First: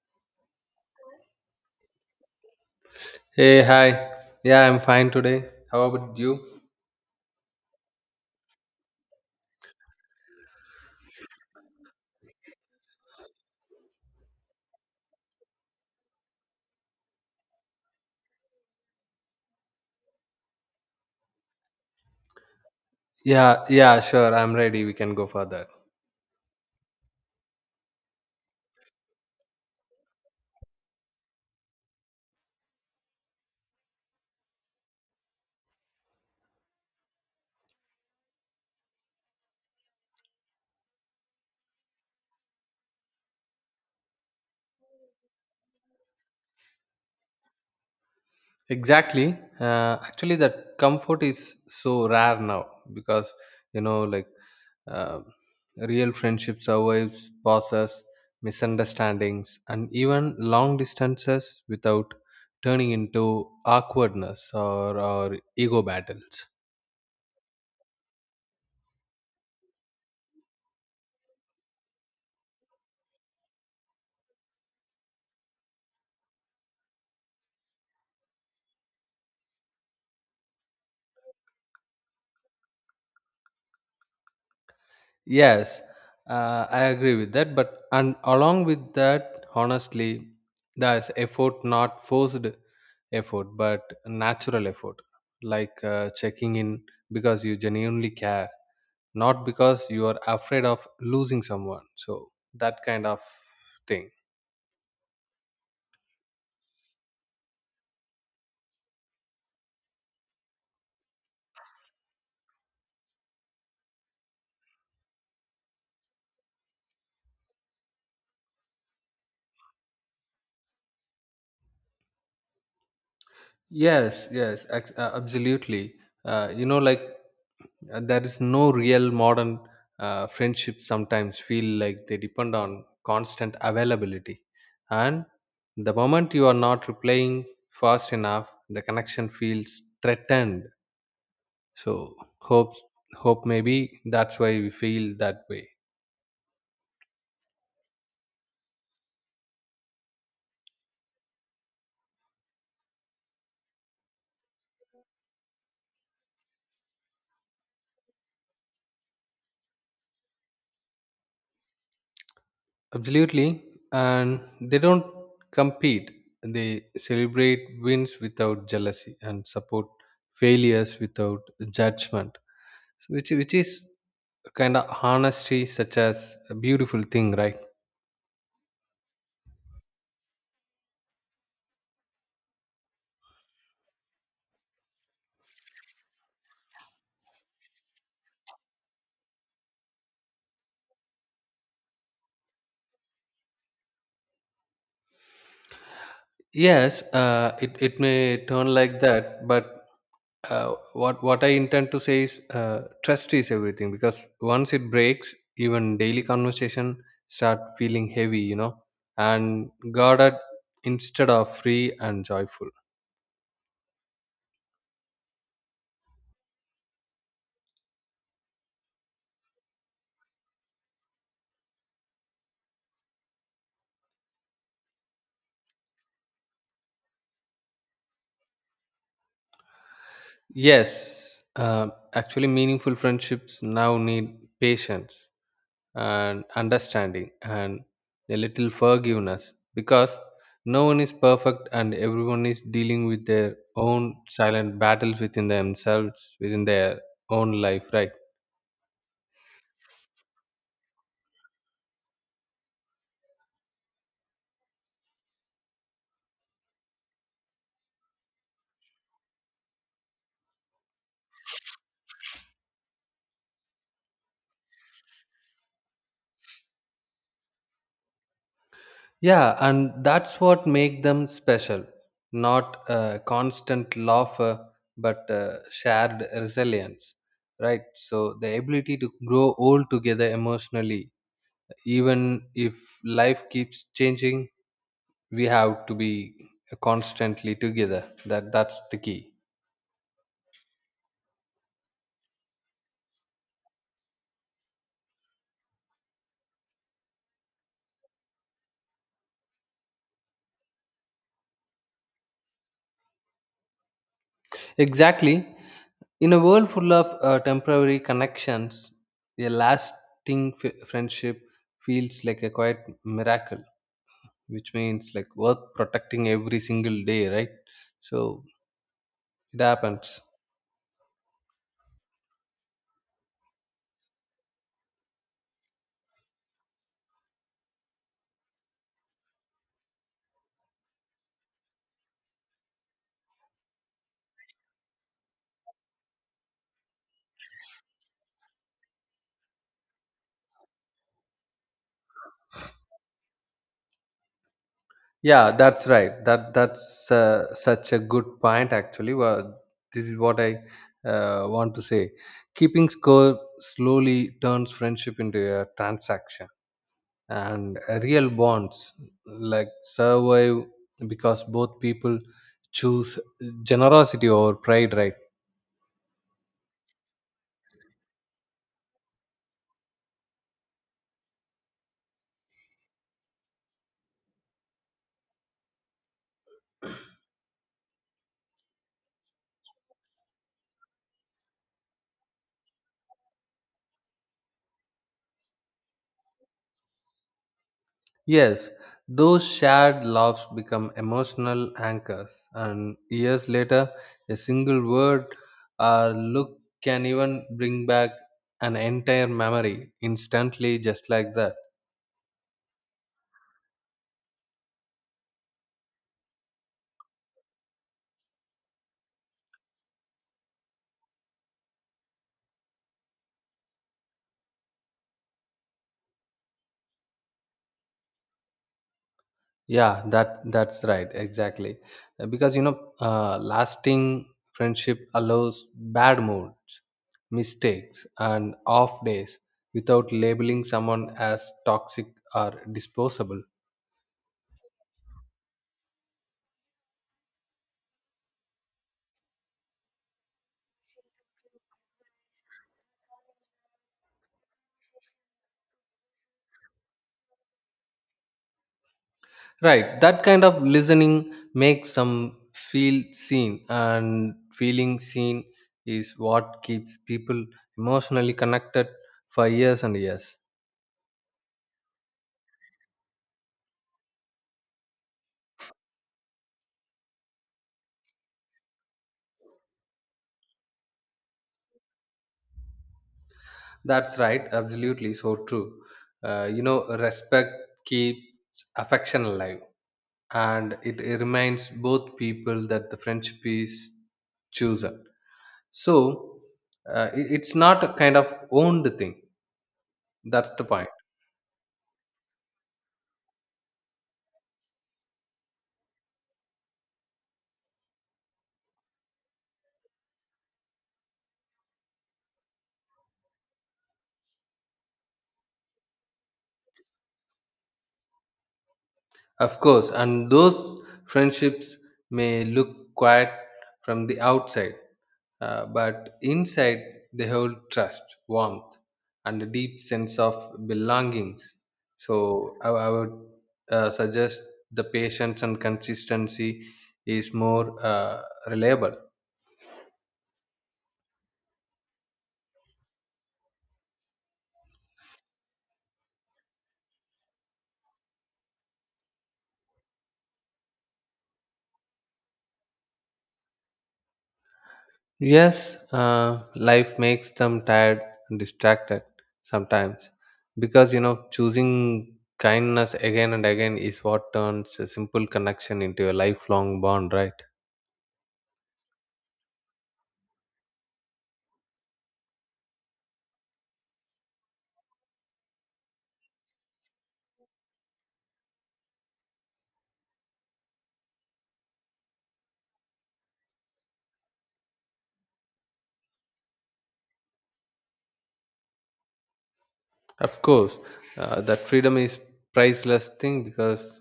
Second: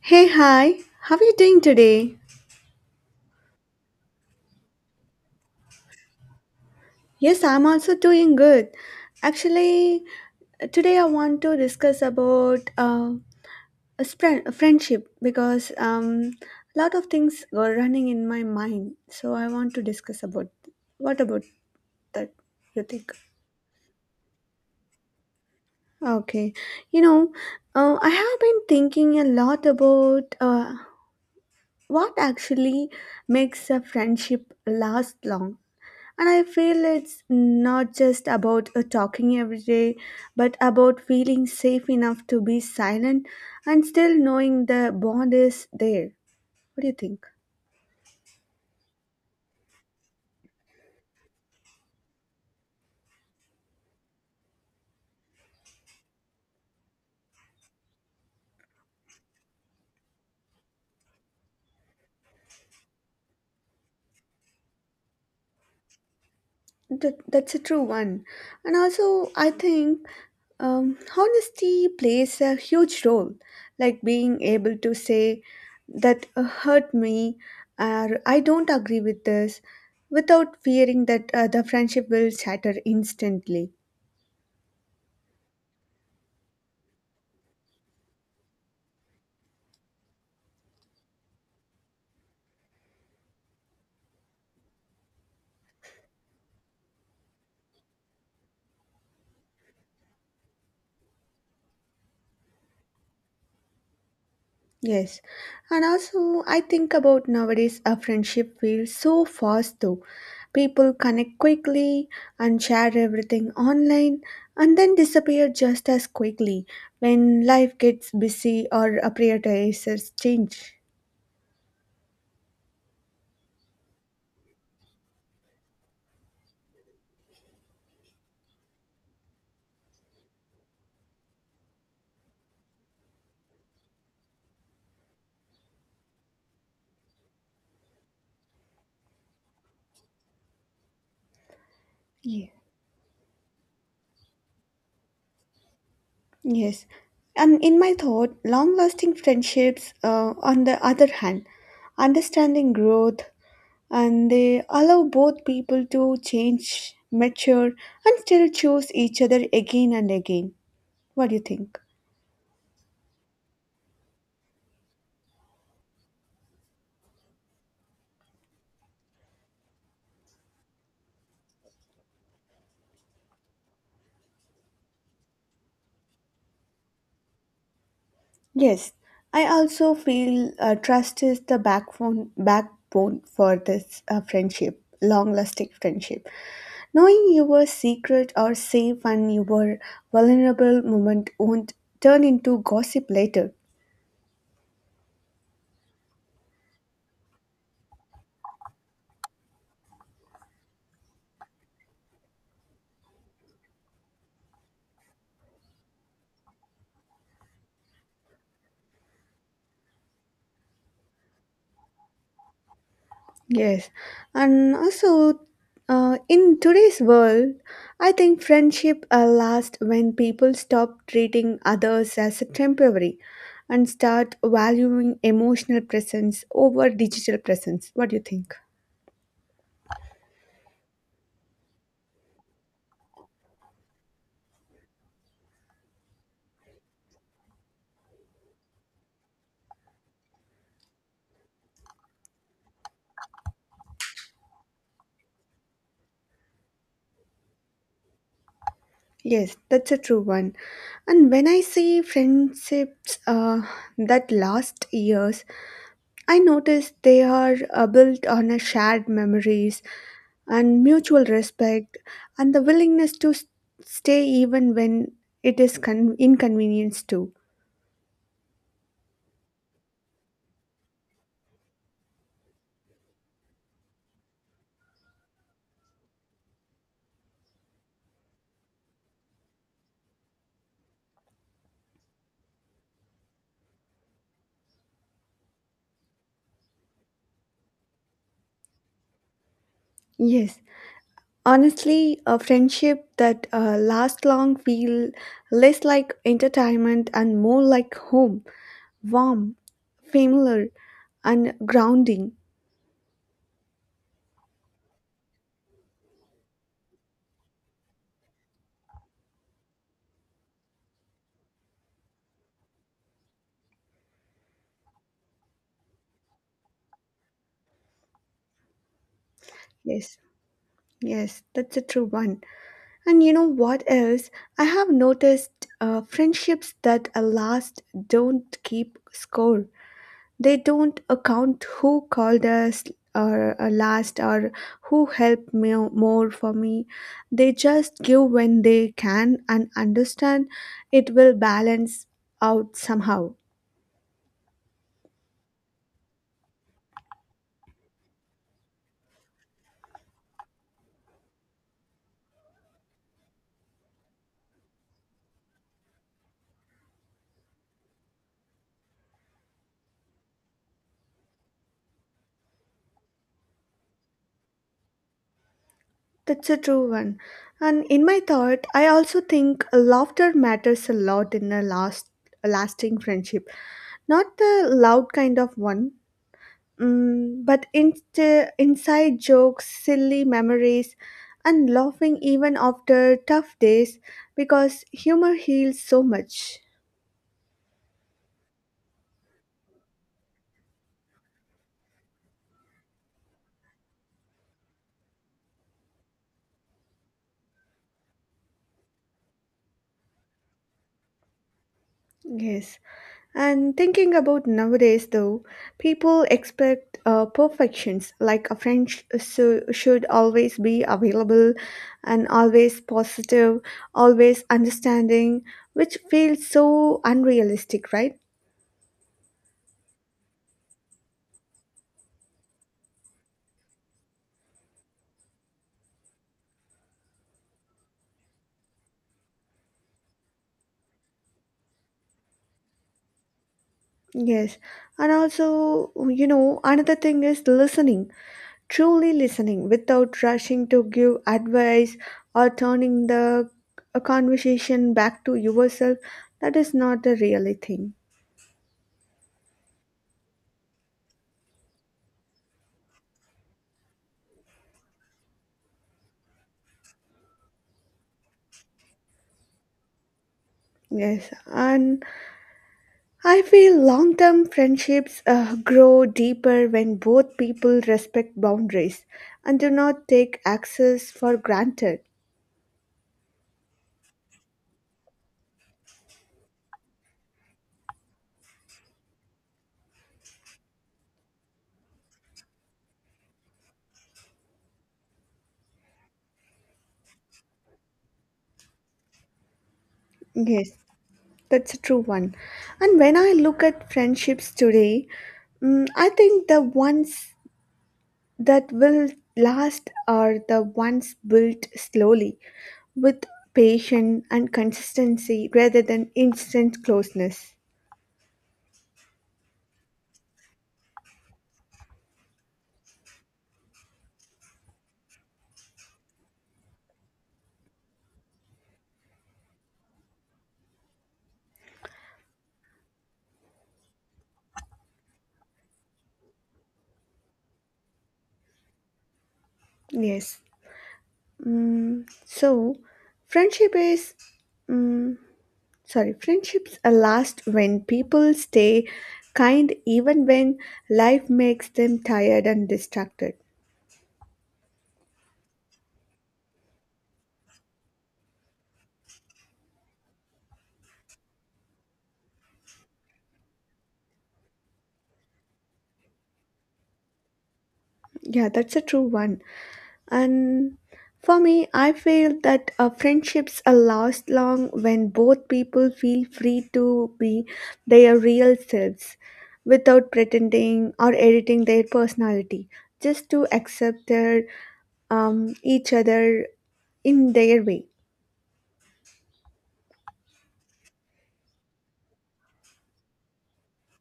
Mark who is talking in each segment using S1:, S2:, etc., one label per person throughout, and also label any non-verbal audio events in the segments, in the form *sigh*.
S1: Hey, hi, how are you doing today?
S2: Hey, hi. Yeah, I'm fine today. How about you?
S1: Yes, I'm also doing good. Actually, today I want to discuss about a friendship because a lot of things were running in my mind. So I want to discuss about what about that you think?
S2: Yeah, yeah, sure. I'm ready. We can go for that.
S1: Okay, you know, I have been thinking a lot about what actually makes a friendship last long. And I feel it's not just about talking every day, but about feeling safe enough to be silent and still knowing the bond is there. What do you think?
S2: Exactly. Actually, that comfort is so rare now because, you know, like uh, real friendship survives pauses, misunderstandings, and even long distances without turning into awkwardness or ego battles.
S1: That's a true one. And also, I think honesty plays a huge role, like being able to say that hurt me or I don't agree with this without fearing that the friendship will shatter instantly.
S2: Yes, I agree with that. But and along with that, honestly, there's effort, not forced effort, but natural effort, like checking in because you genuinely care, not because you are afraid of losing someone. So that kind of thing.
S1: Yes, and also I think about nowadays a friendship feels so fast though. People connect quickly and share everything online and then disappear just as quickly when life gets busy or priorities change.
S2: Yes, yes, absolutely. Uh, you know, like there is no real modern friendships sometimes feel like they depend on constant availability. And the moment you are not replying fast enough, the connection feels threatened. So,
S1: Yeah.
S2: hope, hope maybe that's why we feel that way.
S1: Yes, and in my thought, long lasting friendships, on the other hand, understanding growth and they allow both people to change, mature, and still choose each other again and again. What do you think?
S2: Absolutely. And they don't compete, they celebrate wins without jealousy and support failures without judgment. So which is kind of honesty, such as a beautiful thing, right?
S1: Yes, I also feel trust is the backbone for this friendship, long-lasting friendship. Knowing your secret are safe and your vulnerable moment won't turn into gossip later.
S2: Yes, it may turn like that, but what I intend to say is trust is everything because once it breaks, even daily conversation start feeling heavy, you know, and guarded instead of free and joyful.
S1: Yes, and also in today's world, I think friendship lasts when people stop treating others as a temporary and start valuing emotional presence over digital presence. What do you think?
S2: Yes, uh, actually, meaningful friendships now need patience and understanding and a little forgiveness because no one is perfect and everyone is dealing with their own silent battles within themselves, within their own life, right?
S1: Yes, that's a true one. And when I see friendships that last years, I notice they are built on a shared memories and mutual respect and the willingness to stay even when it is inconvenience too.
S2: Yeah, and that's what make them special. Not a constant laughter, but shared resilience, right? So the ability to grow old together emotionally, even if life keeps changing, we have to be constantly together. That's the key.
S1: Yes, honestly, a friendship that lasts long feel less like entertainment and more like home, warm, familiar, and grounding.
S2: Exactly. In a world full of temporary connections, a lasting friendship feels like a quiet miracle, which means like worth protecting every single day, right? So it
S1: Yes,
S2: happens.
S1: yes, that's a true one. And you know what else? I have noticed friendships that last don't keep score. They don't account who called us or last or who helped me more for me. They just give when they can and understand it will balance out somehow.
S2: Yeah, that's right. That's such a good point. Actually, well, this is what I want to say: keeping score slowly turns friendship into a transaction, and real bonds like survive because both people choose generosity over pride, right?
S1: That's a true one. And in my thought, I also think laughter matters a lot in a lasting friendship, not the loud kind of one. Mm, but inst- Inside jokes, silly memories, and laughing even after tough days because humor heals so much.
S2: Yes, those shared laughs become emotional anchors, and years later, a single word or look can even bring back an entire memory instantly, just like that.
S1: Yes. And thinking about nowadays, though, people expect perfections like so should always be available and always positive, always understanding, which feels so unrealistic, right?
S2: Yeah, that that's right, exactly. Because you know, lasting friendship allows bad moods, mistakes, and off days without labeling someone as toxic or disposable.
S1: Yes. And also, you know, another thing is listening, truly listening without rushing to give advice or turning the a conversation back to yourself. That is not a really thing.
S2: Right, that kind of listening makes some feel seen, and feeling seen is what keeps people emotionally connected for years and years.
S1: Yes, and I feel long term friendships grow deeper when both people respect boundaries and do not take access for granted.
S2: That's right, absolutely so true. You know, respect keeps affection alive, and it reminds both people that the friendship is chosen. So, it's not a kind of owned thing. That's the
S1: Yes,
S2: point.
S1: that's a true one. And when I look at friendships today, mm, I think the ones that will last are the ones built slowly with patience and consistency rather than instant closeness.
S2: Of course, and those friendships may look quiet from the outside, but inside they hold trust, warmth, and a deep sense of belongings. So I would suggest the patience and consistency is more reliable.
S1: Yes. Mm, so, friendship is. Mm, Friendships are last when people stay kind even when life makes them tired and distracted.
S2: Yes, life makes them tired and distracted sometimes because you know choosing kindness again and again is what turns a simple connection into a lifelong bond, right?
S1: Yeah, that's a true one. And for me, I feel that friendships are last long when both people feel free to be their real selves without pretending or editing their personality, just to accept their, each other in their way.
S2: Of course, that freedom is priceless thing because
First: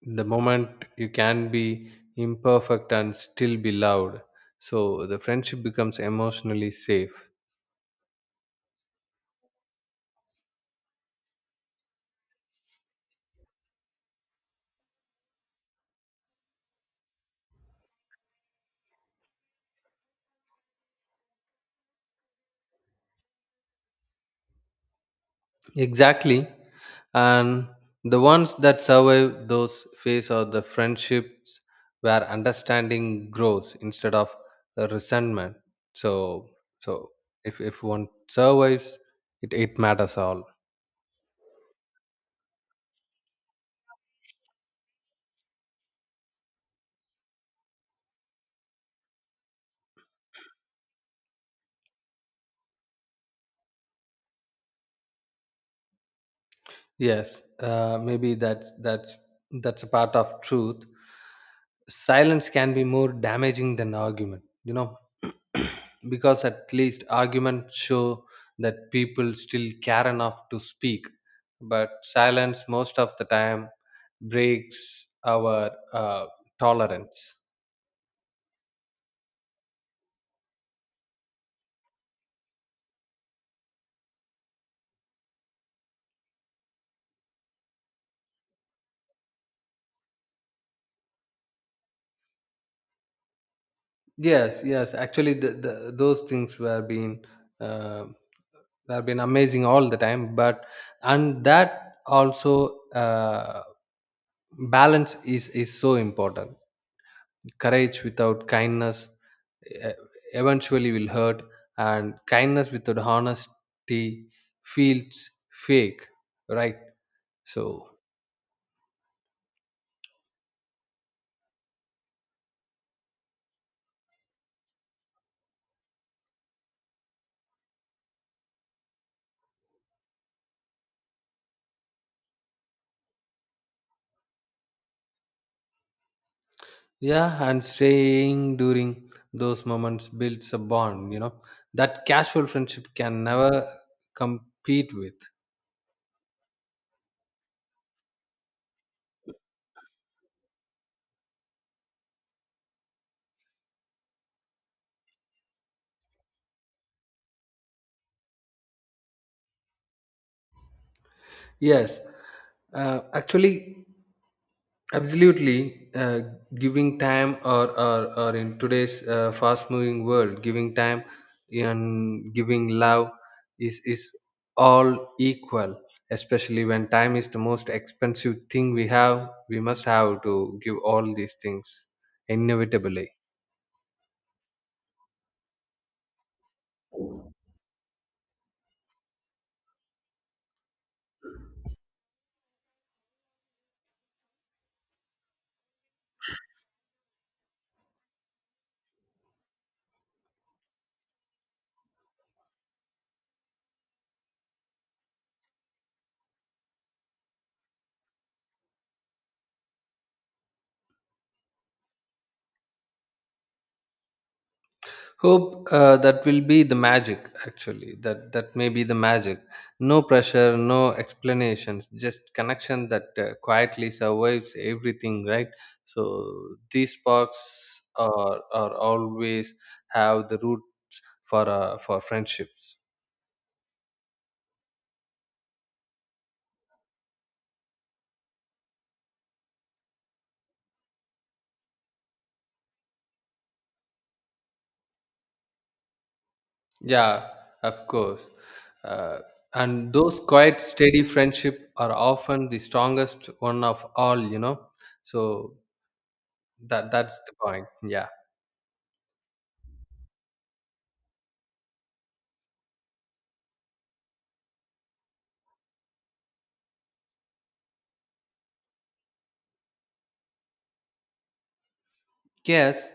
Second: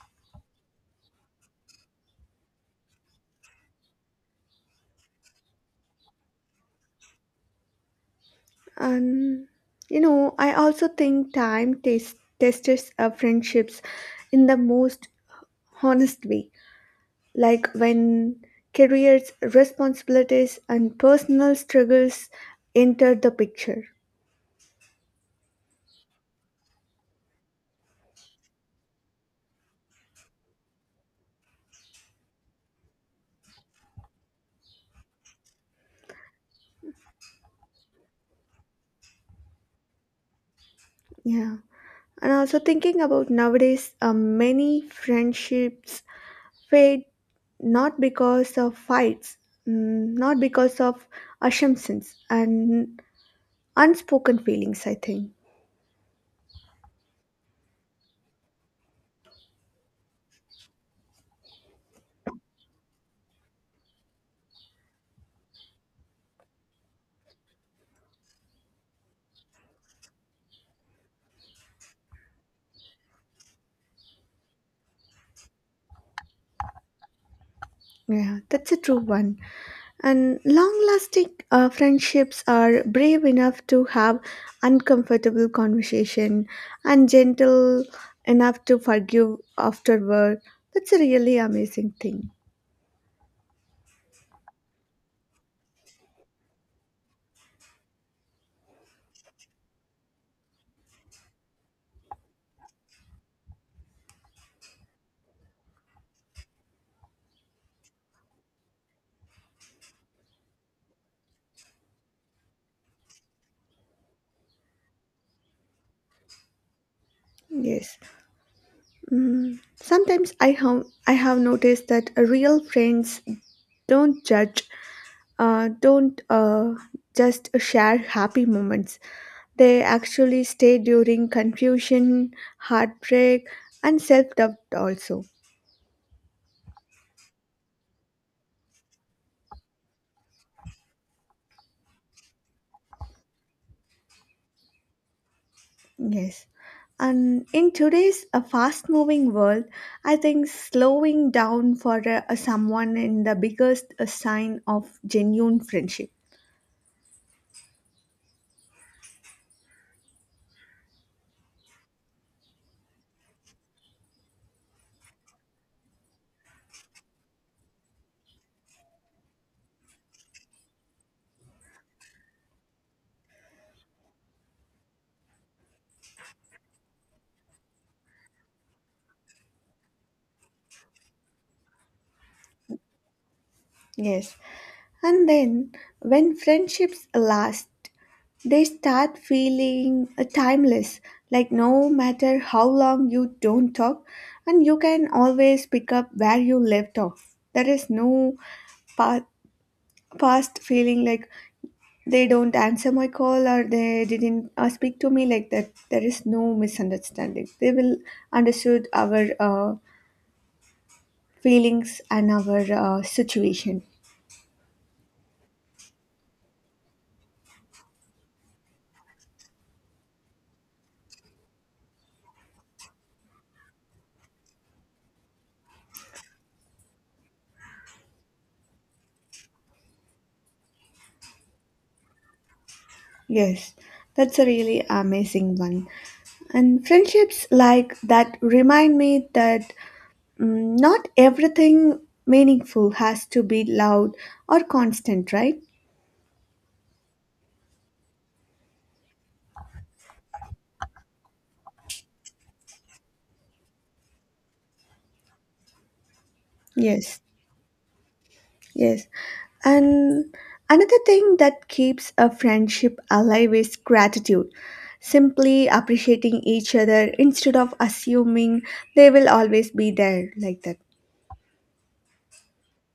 S2: the moment you can be imperfect and still be loved, so the friendship becomes emotionally safe.
S1: And you know, I also think tests friendships in the most honest way, like when careers, responsibilities, and personal struggles enter the picture.
S2: Exactly. And the ones that survive those phase are the friendships where understanding grows instead of resentment. So so if one survives it, matters all.
S1: Yeah. And also thinking about nowadays, many friendships fade not because of fights, mm, not because of assumptions and unspoken feelings, I think.
S2: Yes, maybe that's a part of truth. Silence can be more damaging than argument, you know, *clears throat* because at least arguments show that people still care enough to speak, but silence most of the time breaks our tolerance.
S1: Yeah, that's a true one. And long lasting friendships are brave enough to have uncomfortable conversation and gentle enough to forgive afterward. That's a really amazing thing.
S2: Yes, yes. Actually, the those things uh, were been amazing all the time. But and that also balance is so important. Courage without kindness uh, eventually will hurt, and kindness without honesty feels fake, right? So
S1: Yes. Sometimes I have noticed that real friends don't judge, don't just share happy moments. They actually stay during confusion, heartbreak, and self doubt, also.
S2: yeah, and staying during those moments builds a bond, you know, that casual friendship can never compete with.
S1: Yes. And in today's fast moving world, I think slowing down for someone in the biggest sign of genuine friendship.
S2: Yes, actually, absolutely. Giving time, or in today's fast moving world, giving time and giving love is all equal, especially when time is the most expensive thing we have. We must have to give all these things inevitably.
S1: Yes. And then, when friendships last, they start feeling timeless, like no matter how long you don't talk, and you can always pick up where you left off. There is no pa- past feeling like they don't answer my call or they didn't speak to me like that. There is no misunderstanding. They will understood our feelings and our situation.
S2: Hope that will be the magic. Actually, that that may be the magic: no pressure, no explanations, just connection that quietly survives everything, right? So these sparks are always have the root for friendships.
S1: Yes, that's a really amazing one. And friendships like that remind me that mm, not everything meaningful has to be loud or constant, right?
S2: Yeah, of course, uh, and those quiet steady friendship are often the strongest one of all, you know. So that that's
S1: Yes,
S2: the point. Yeah.
S1: yes. And another thing that keeps a friendship alive is gratitude. Simply appreciating each other instead of assuming they will always be there like that.
S2: Yes,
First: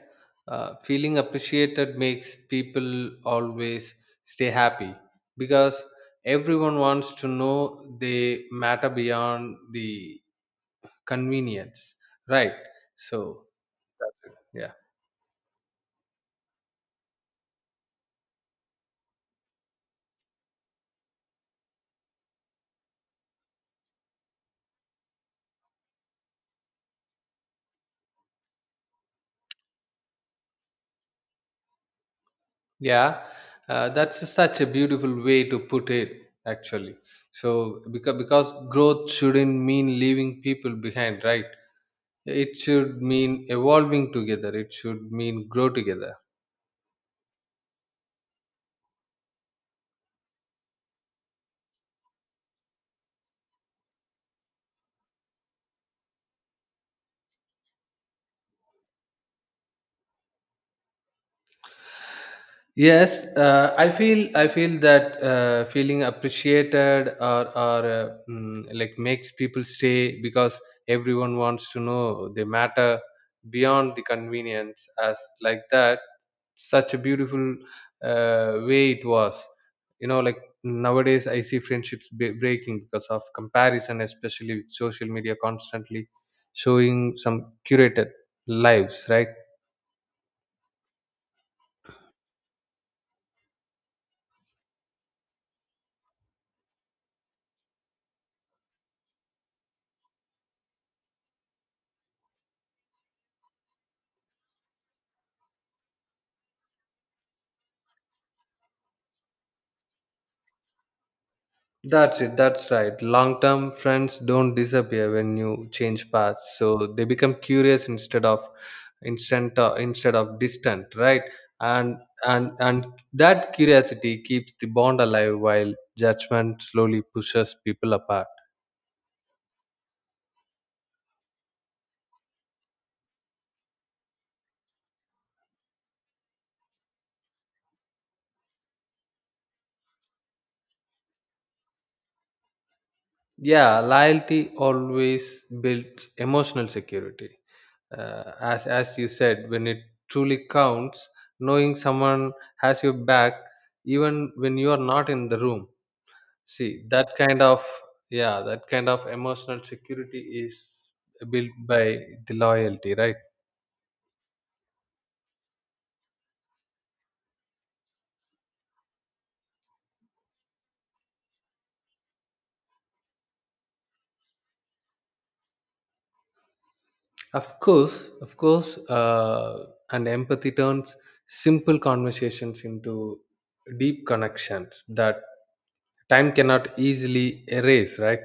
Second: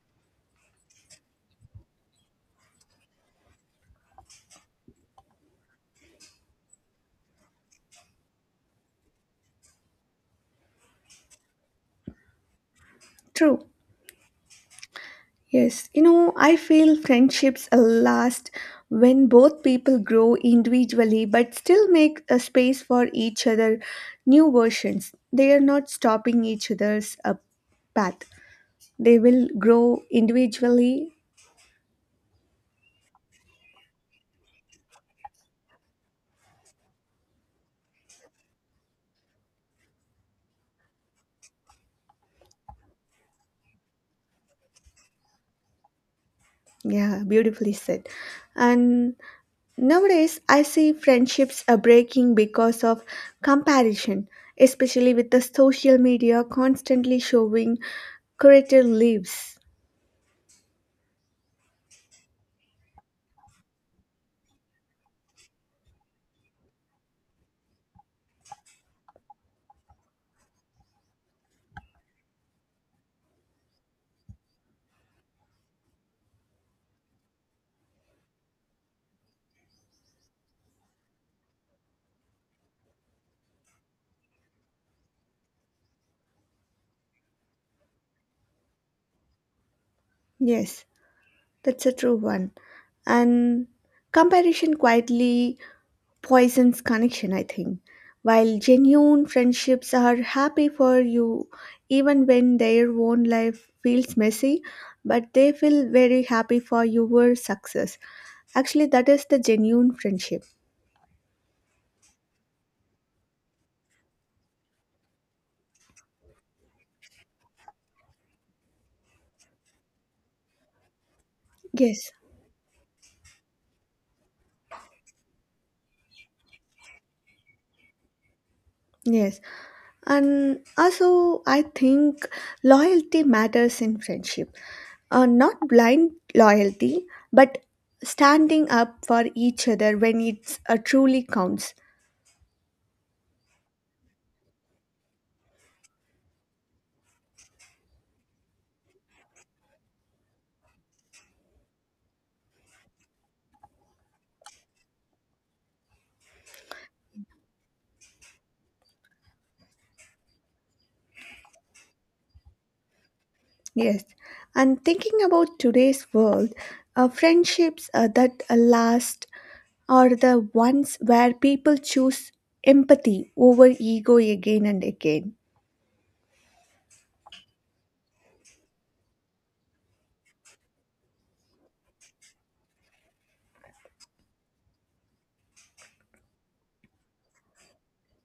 S2: uh, feeling appreciated makes people always stay happy because everyone wants to know they matter beyond the convenience, right? So,
S1: True.
S2: that's it. Yeah,
S1: Yes, you know, I feel friendships last when both people grow individually but still make a space for each other new versions. They are not stopping each other's path. They will grow individually.
S2: yeah, that's such a beautiful way to put it, actually. So, because growth shouldn't mean leaving people behind, right? It should mean evolving together. It should mean grow together.
S1: Yeah, beautifully said. And nowadays, I see friendships are breaking because of comparison, especially with the social media constantly showing curated lives.
S2: Yes, I feel that feeling appreciated or or like makes people stay because everyone wants to know they matter beyond the convenience. As like that, such a beautiful way it was. You know, like nowadays I see friendships breaking because of comparison, especially with social media constantly showing some curated lives, right?
S1: Yes. That's a true one. And comparison quietly poisons connection, I think. While genuine friendships are happy for you, even when their own life feels messy, but they feel very happy for your success. Actually, that is the genuine friendship.
S2: That's it. That's right. Long term friends don't disappear when you change paths. So they become curious instead of instant instead of distant, right? And
S1: Yes,
S2: and that curiosity keeps the bond alive while judgment slowly pushes people apart.
S1: yes. And also, I think loyalty matters in friendship. Not blind loyalty, but standing up for each other when it truly counts.
S2: Yeah, loyalty always builds emotional security. As you said, when it truly counts, knowing someone has your back even when you are not in the room. See, that kind of, yeah, that kind of emotional security is built by the loyalty, right?
S1: Yes. And thinking about today's world, friendships that last are the ones where people choose empathy over ego again and again.
S2: Of course, and empathy turns simple conversations into deep connections that time cannot easily erase, right?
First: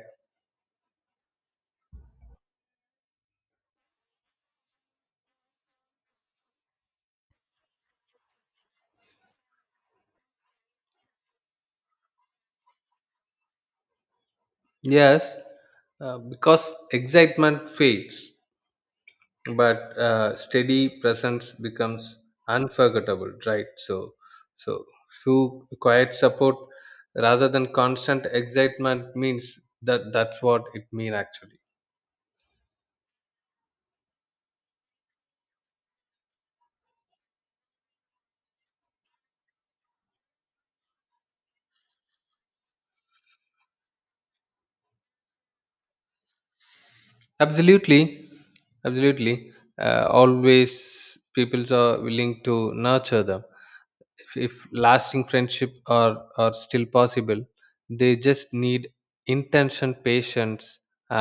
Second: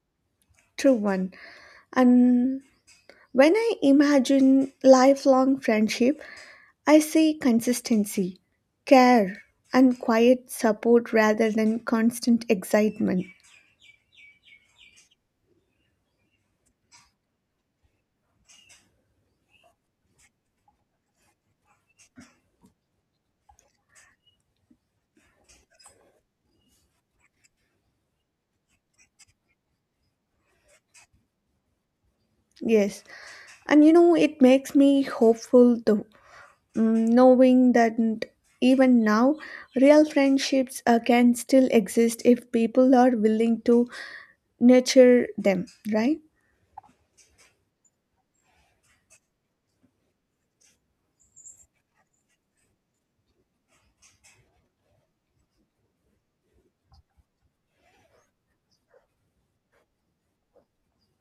S1: True one. And when I imagine lifelong friendship, I see consistency, care, and quiet support rather than constant excitement.
S2: Yes, because excitement fades, but steady presence becomes unforgettable, right? So few quiet support rather than constant excitement means that that's what it mean, actually.
S1: Yes, and you know, it makes me hopeful though, mm, knowing that even now, real friendships can still exist if people are willing to nurture them, right?
S2: Absolutely, absolutely. Uh, always people are willing to nurture them. If lasting friendship are still possible, they just need intention, patience,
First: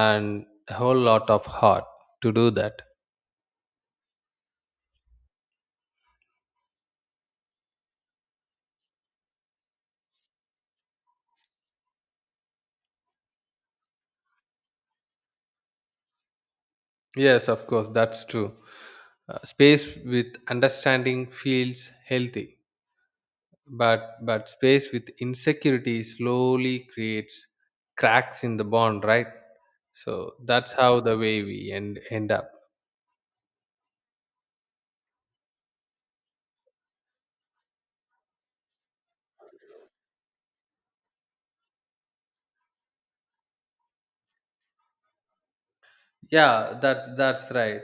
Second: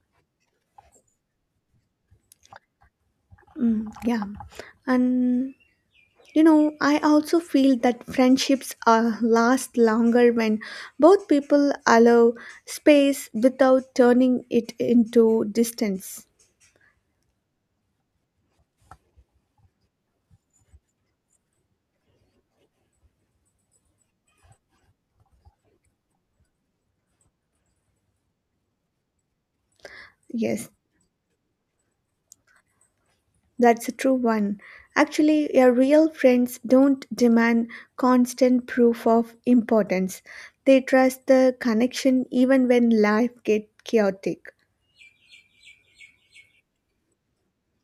S2: and a whole lot of heart to do that.
S1: Mm, yeah, and you know, I also feel that friendships last longer when both people allow space without turning it into distance.
S2: Yes, of course, that's true. Space with understanding feels healthy, but space with insecurity slowly creates cracks in the bond, right? So
S1: Yes,
S2: that's how the way we end up.
S1: that's a true one. Actually, your real friends don't demand constant proof of importance. They trust the connection even when life gets chaotic.
S2: Yeah that's right,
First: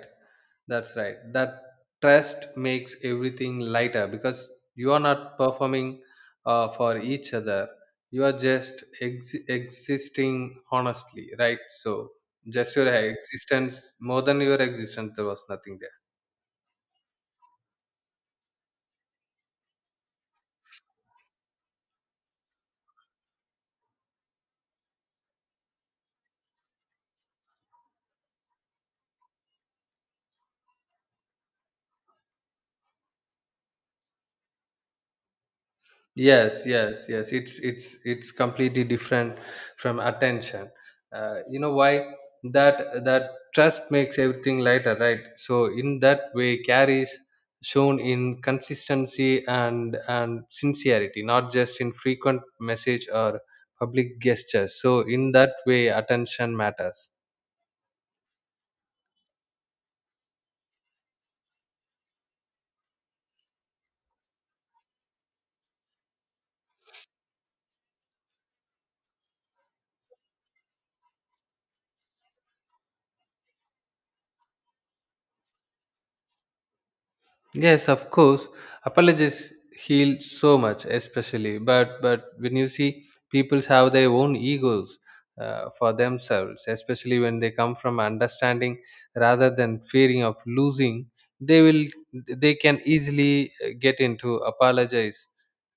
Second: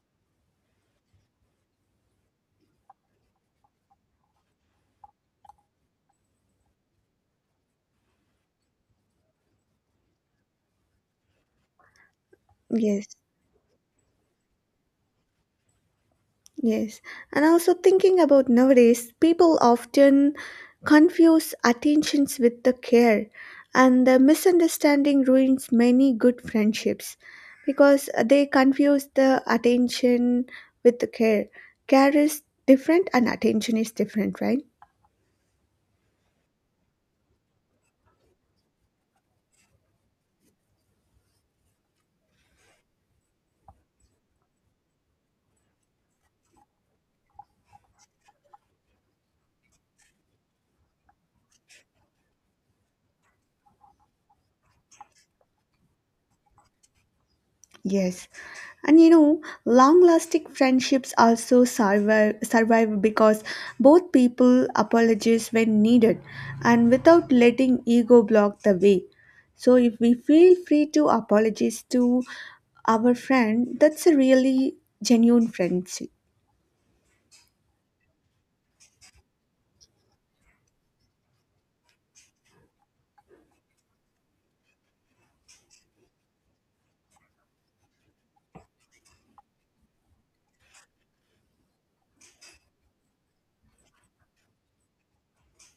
S2: that's right, that trust makes everything lighter because you are not performing for each other. You are just existing honestly, right? So just your
S1: Yes.
S2: existence, more than your existence there was nothing there.
S1: Yes, and also thinking about nowadays, people often confuse attentions with the care, and the misunderstanding ruins many good friendships because they confuse the attention with the care. Care is different, and attention is different, right?
S2: Yes, it's completely different from attention. Uh, you know why? That trust makes everything lighter, right? So in that way care is shown in consistency and sincerity, not just in frequent message or public gestures. So in that way attention matters.
S1: Yes. And you know, long lasting friendships also survive because both people apologize when needed and without letting ego block the way. So, if we feel free to apologize to our friend, that's a really genuine friendship.
S2: Yes, of course. Apologies heal so much, especially. But when you see people have their own egos for themselves, especially when they come from understanding rather than fearing of losing, they will they can easily get into apologize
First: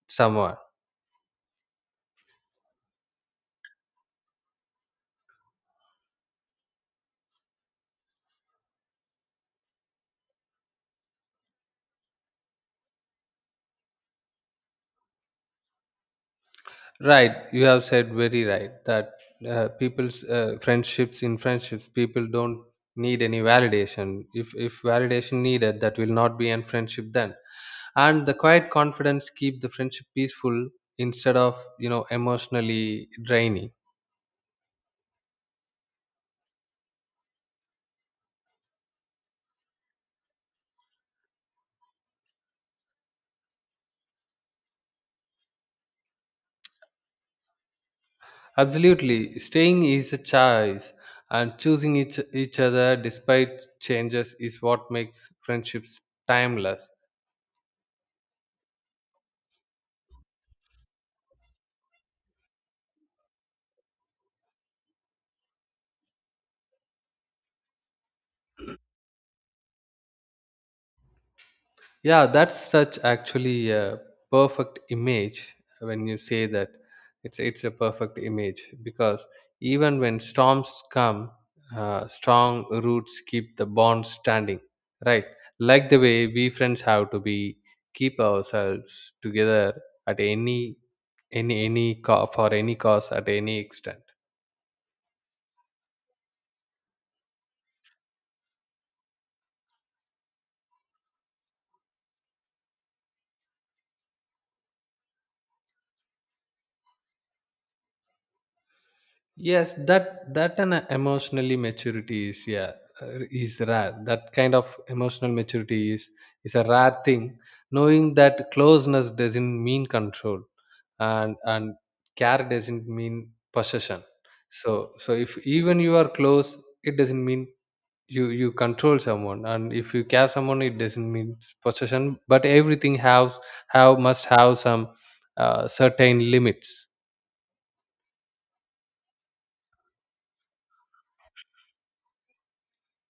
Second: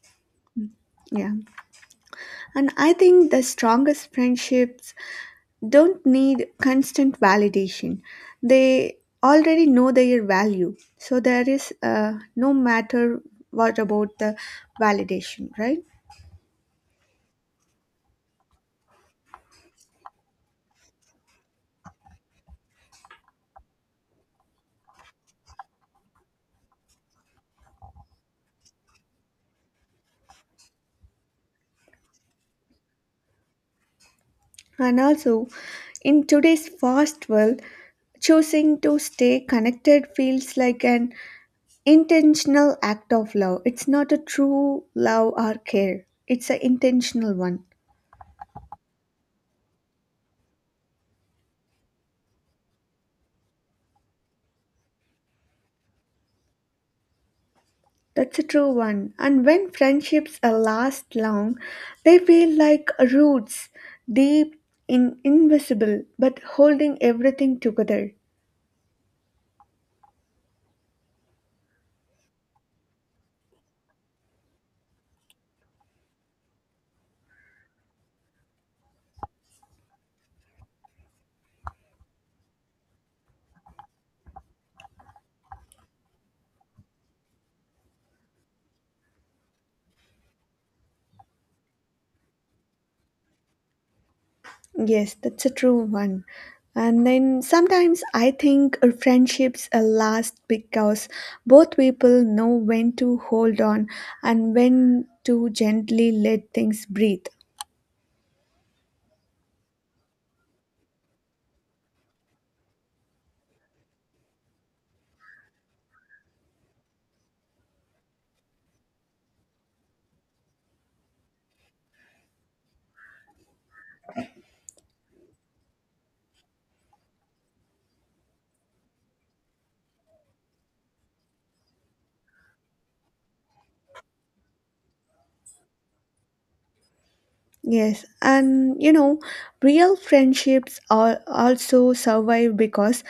S2: someone.
S1: Yeah. And I think the strongest friendships don't need constant validation. They already know their value. So there is no matter what about the validation, right?
S2: Right? You have said very right that people's friendships in friendships people don't need any validation. If validation needed, that will not be in friendship then, and the quiet confidence keep the friendship peaceful instead of, you know, emotionally draining.
S1: And also, in today's fast world, choosing to stay connected feels like an intentional act of love. It's not a true love or care, it's an intentional one.
S2: Absolutely, staying is a choice, and choosing each other despite changes is what makes friendships timeless.
S1: That's a true one. And when friendships last long, they feel like roots, deep, invisible, but holding everything together.
S2: Yeah, that's such actually a perfect image when you say that. It's a perfect image because even when storms come, strong roots keep the bond standing, right? Like the way we friends have to be keep ourselves together at any any for any cause at any extent.
S1: Yes, that's a true one. And then sometimes I think friendships last because both people know when to hold on and when to gently let things breathe.
S2: Yes, that that an emotionally maturity is, yeah, is rare. That kind of emotional maturity is a rare thing, knowing that closeness doesn't mean control, and care doesn't mean possession. So if even you are close, it doesn't mean you you control someone, and if you care someone it doesn't mean possession. But everything has have must have some certain limits.
S1: Yes, and you know, real friendships are also survive because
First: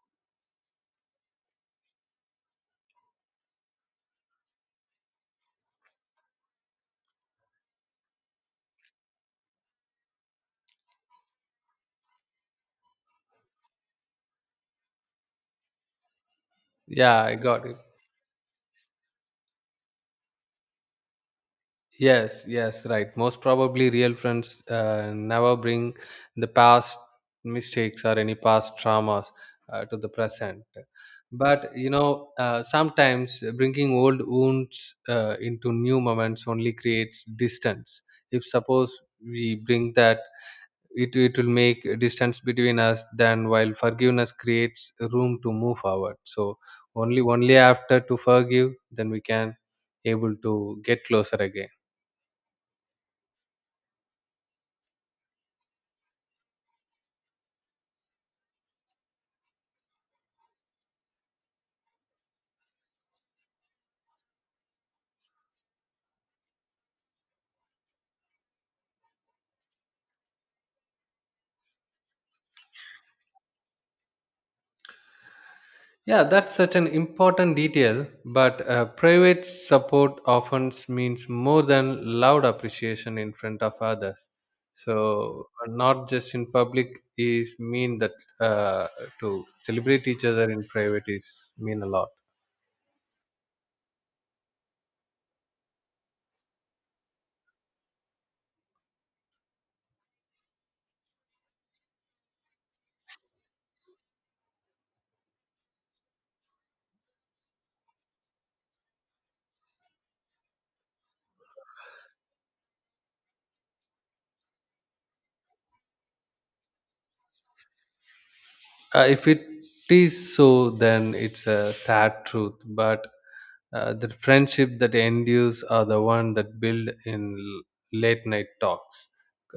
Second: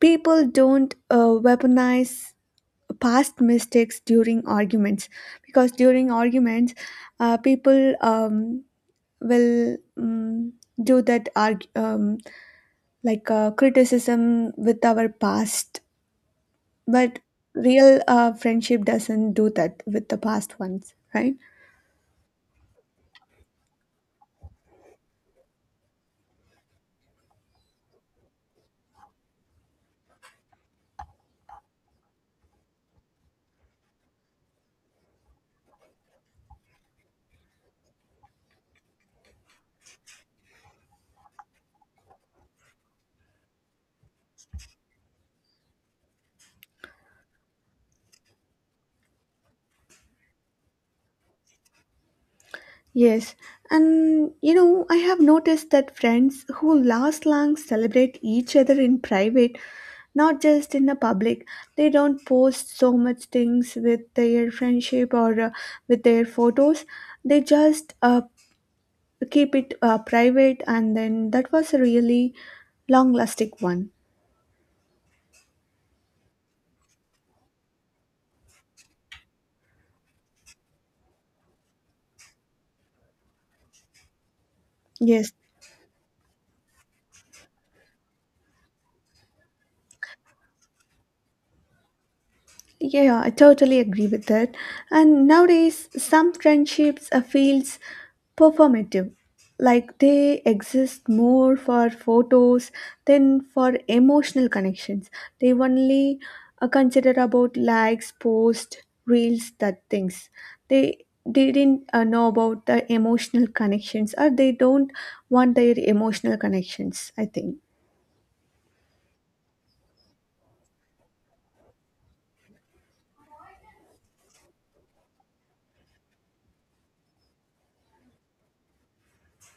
S1: people don't weaponize past mistakes during arguments. Because during arguments, people will do that arg- like criticism with our past, but
S2: Yeah, I got it.
S1: real friendship doesn't do that with the past ones, right?
S2: Yes, yes, right. Most probably, real friends never bring the past mistakes or any past traumas to the present. But you know, sometimes bringing old wounds into new moments only creates distance. If suppose we bring that, it will make a distance between us. Then, while forgiveness creates room to move forward. So only after to forgive, then we can able to get closer again.
S1: Yes, and you know, I have noticed that friends who last long celebrate each other in private, not just in the public. They don't post so much things with their friendship or with their photos. They just keep it private, and then that was a really long lasting one.
S2: Yeah, that's such an important detail, but private support often means more than loud appreciation in front of others.
S1: Yes,
S2: So, not just in public is mean that uh, to celebrate each other in private is mean a lot.
S1: yeah, I totally agree with that. And nowadays, some friendships feels performative, like they exist more for photos than for emotional connections. They only consider about likes, posts, reels, that things. They didn't know about the emotional connections, or they don't want their emotional connections. I think.
S2: If it is so, then it's a sad truth. But the friendship that endures are the one that build in late night talks.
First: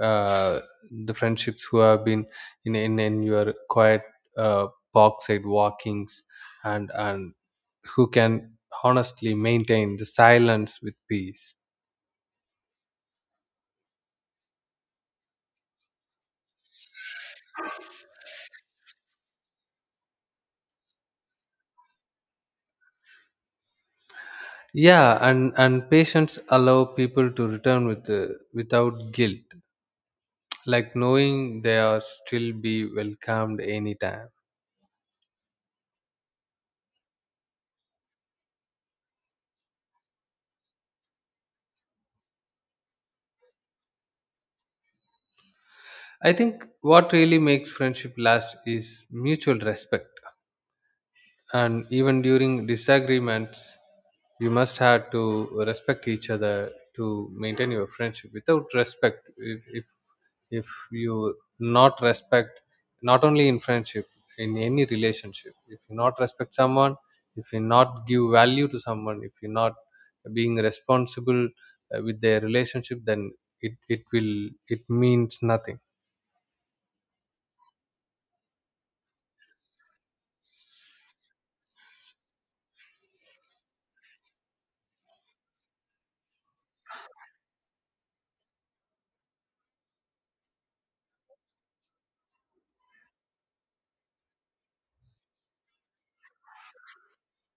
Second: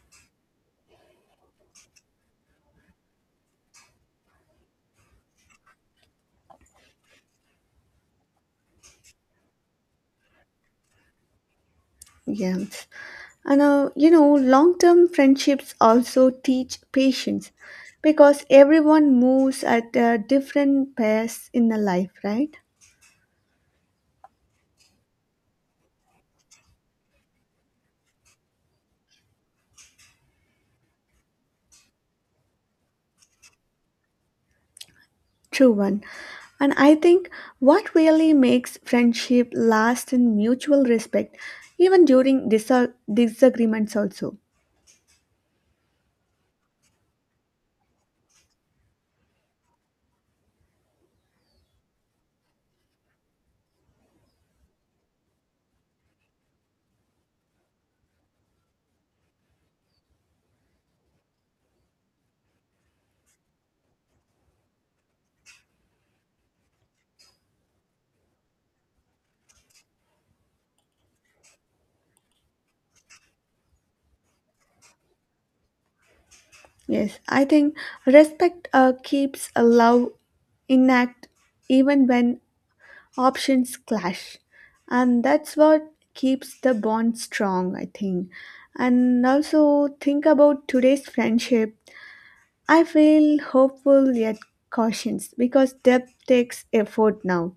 S2: Uh, the friendships who have been in your quiet uh, park side walkings, and who can honestly maintain the silence with peace.
S1: Yeah. And you know, long term friendships also teach patience because everyone moves at a different pace in the life, right?
S2: Yeah, and patience allow people to return with without guilt, like knowing they are still be welcomed anytime.
S1: True one. And I think what really makes friendship last in mutual respect, even during disagreements, also.
S2: I think what really makes friendship last is mutual respect, and even during disagreements you must have to respect each other to maintain your friendship. Without respect, if you not respect, not only in friendship, in any relationship, if you not respect someone, if you not give value to someone, if you not being responsible with their relationship, then it will it means nothing.
S1: Yes, I think respect keeps a love intact even when options clash, and that's what keeps the bond strong, I think. And also think about today's friendship, I feel hopeful yet cautious because depth takes effort now.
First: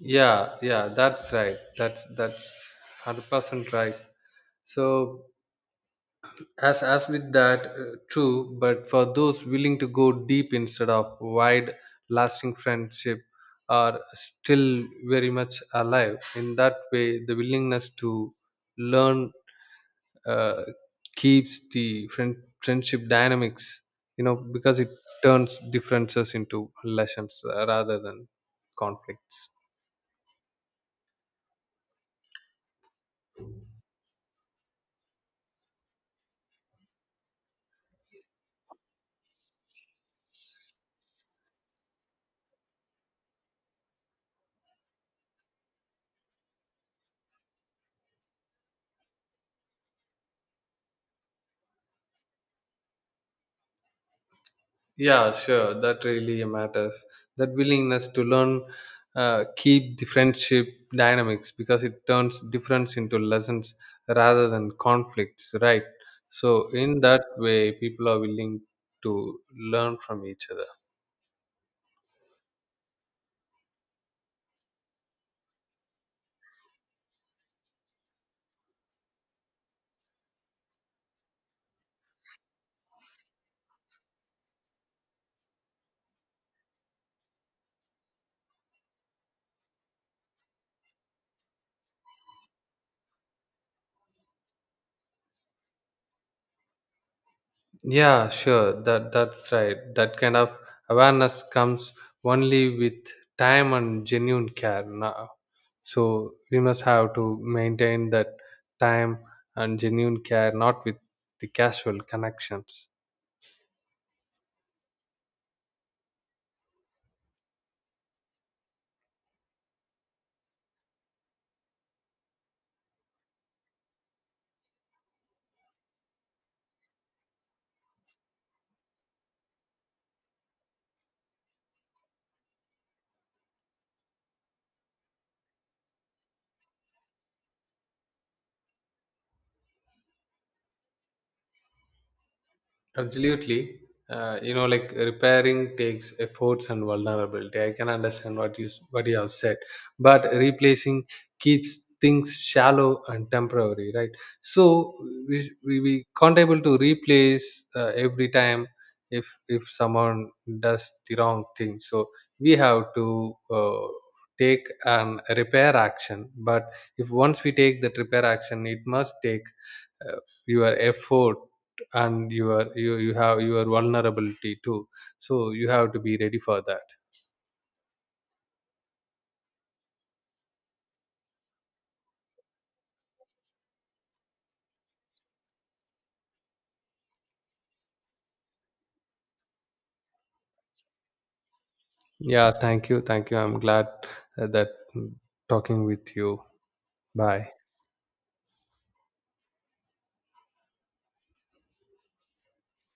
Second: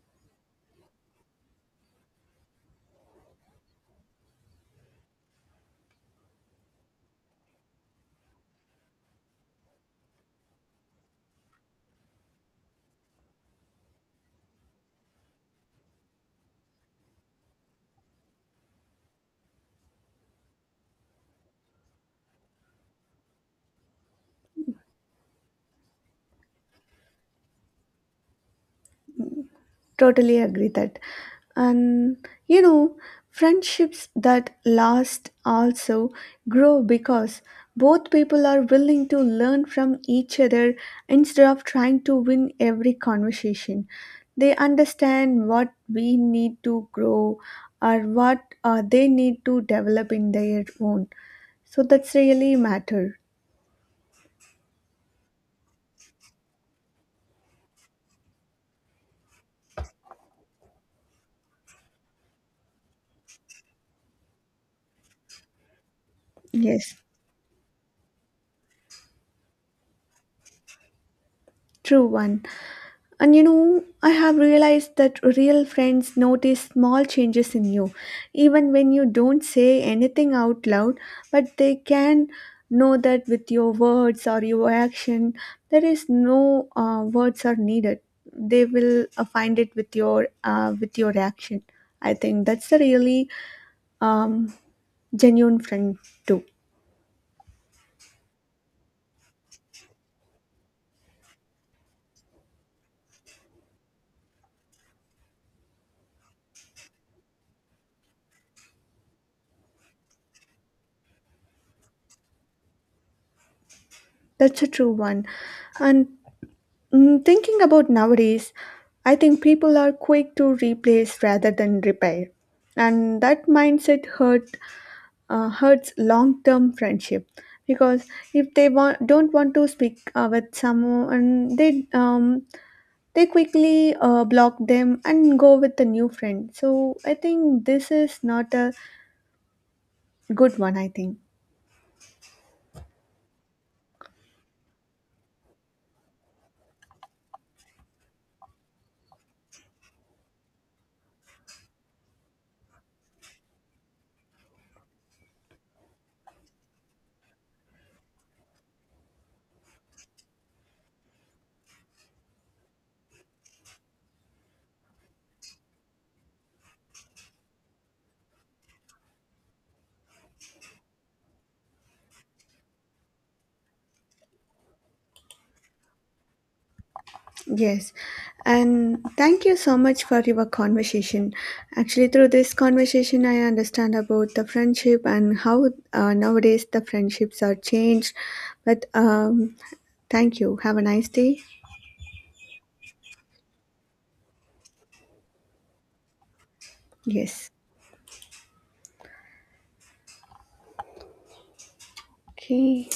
S2: Yeah, yeah, that's right, that's 100% right. So as with that true, but for those willing to go deep instead of wide, lasting friendship are still very much alive. In that way the willingness to learn uh, keeps the friendship dynamics, you know, because it turns differences into lessons rather than conflicts.
S1: Totally agree that. And you know, friendships that last also grow because both people are willing to learn from each other instead of trying to win every conversation. They understand what we need to grow or what they need to develop in their own. So that's really matter.
S2: Yeah, sure. That really matters. That willingness to learn keep the friendship dynamics because it turns difference into lessons rather than conflicts, right? So
S1: Yes,
S2: in that way, people are willing to learn from each other.
S1: true one. And you know, I have realized that real friends notice small changes in you, even when you don't say anything out loud, but they can know that with your words or your action. There is no words are needed. They will find it with your action. I think that's a really um, genuine friend too.
S2: Yeah, sure. That that's right. That kind of awareness comes only with time and genuine care now. So we must have to maintain that time and genuine care, not with the casual connections.
S1: That's a true one. And mm, thinking about nowadays, I think people are quick to replace rather than repair, and that mindset hurts long-term friendship because if they want, don't want to speak with someone, they quickly block them and go with a new friend. So I think this is not a good one. I think.
S2: Absolutely. You know, like repairing takes efforts and vulnerability. I can understand what you what you have said, but replacing keeps things shallow and temporary, right? So we we can't able to replace every time if someone does the wrong thing. So we have to uh, take an repair action. But if once we take that repair action, it must take uh, your effort and your you have your vulnerability too, so you have to be ready for that.
S1: Yes, and thank you so much for your conversation. Actually, through this conversation, I understand about the friendship and how nowadays the friendships are changed. But thank you. Have a nice day.
S2: Yeah, thank you, thank you. I'm glad uh, that mm, talking with you. Bye.
S1: Yes. Okay.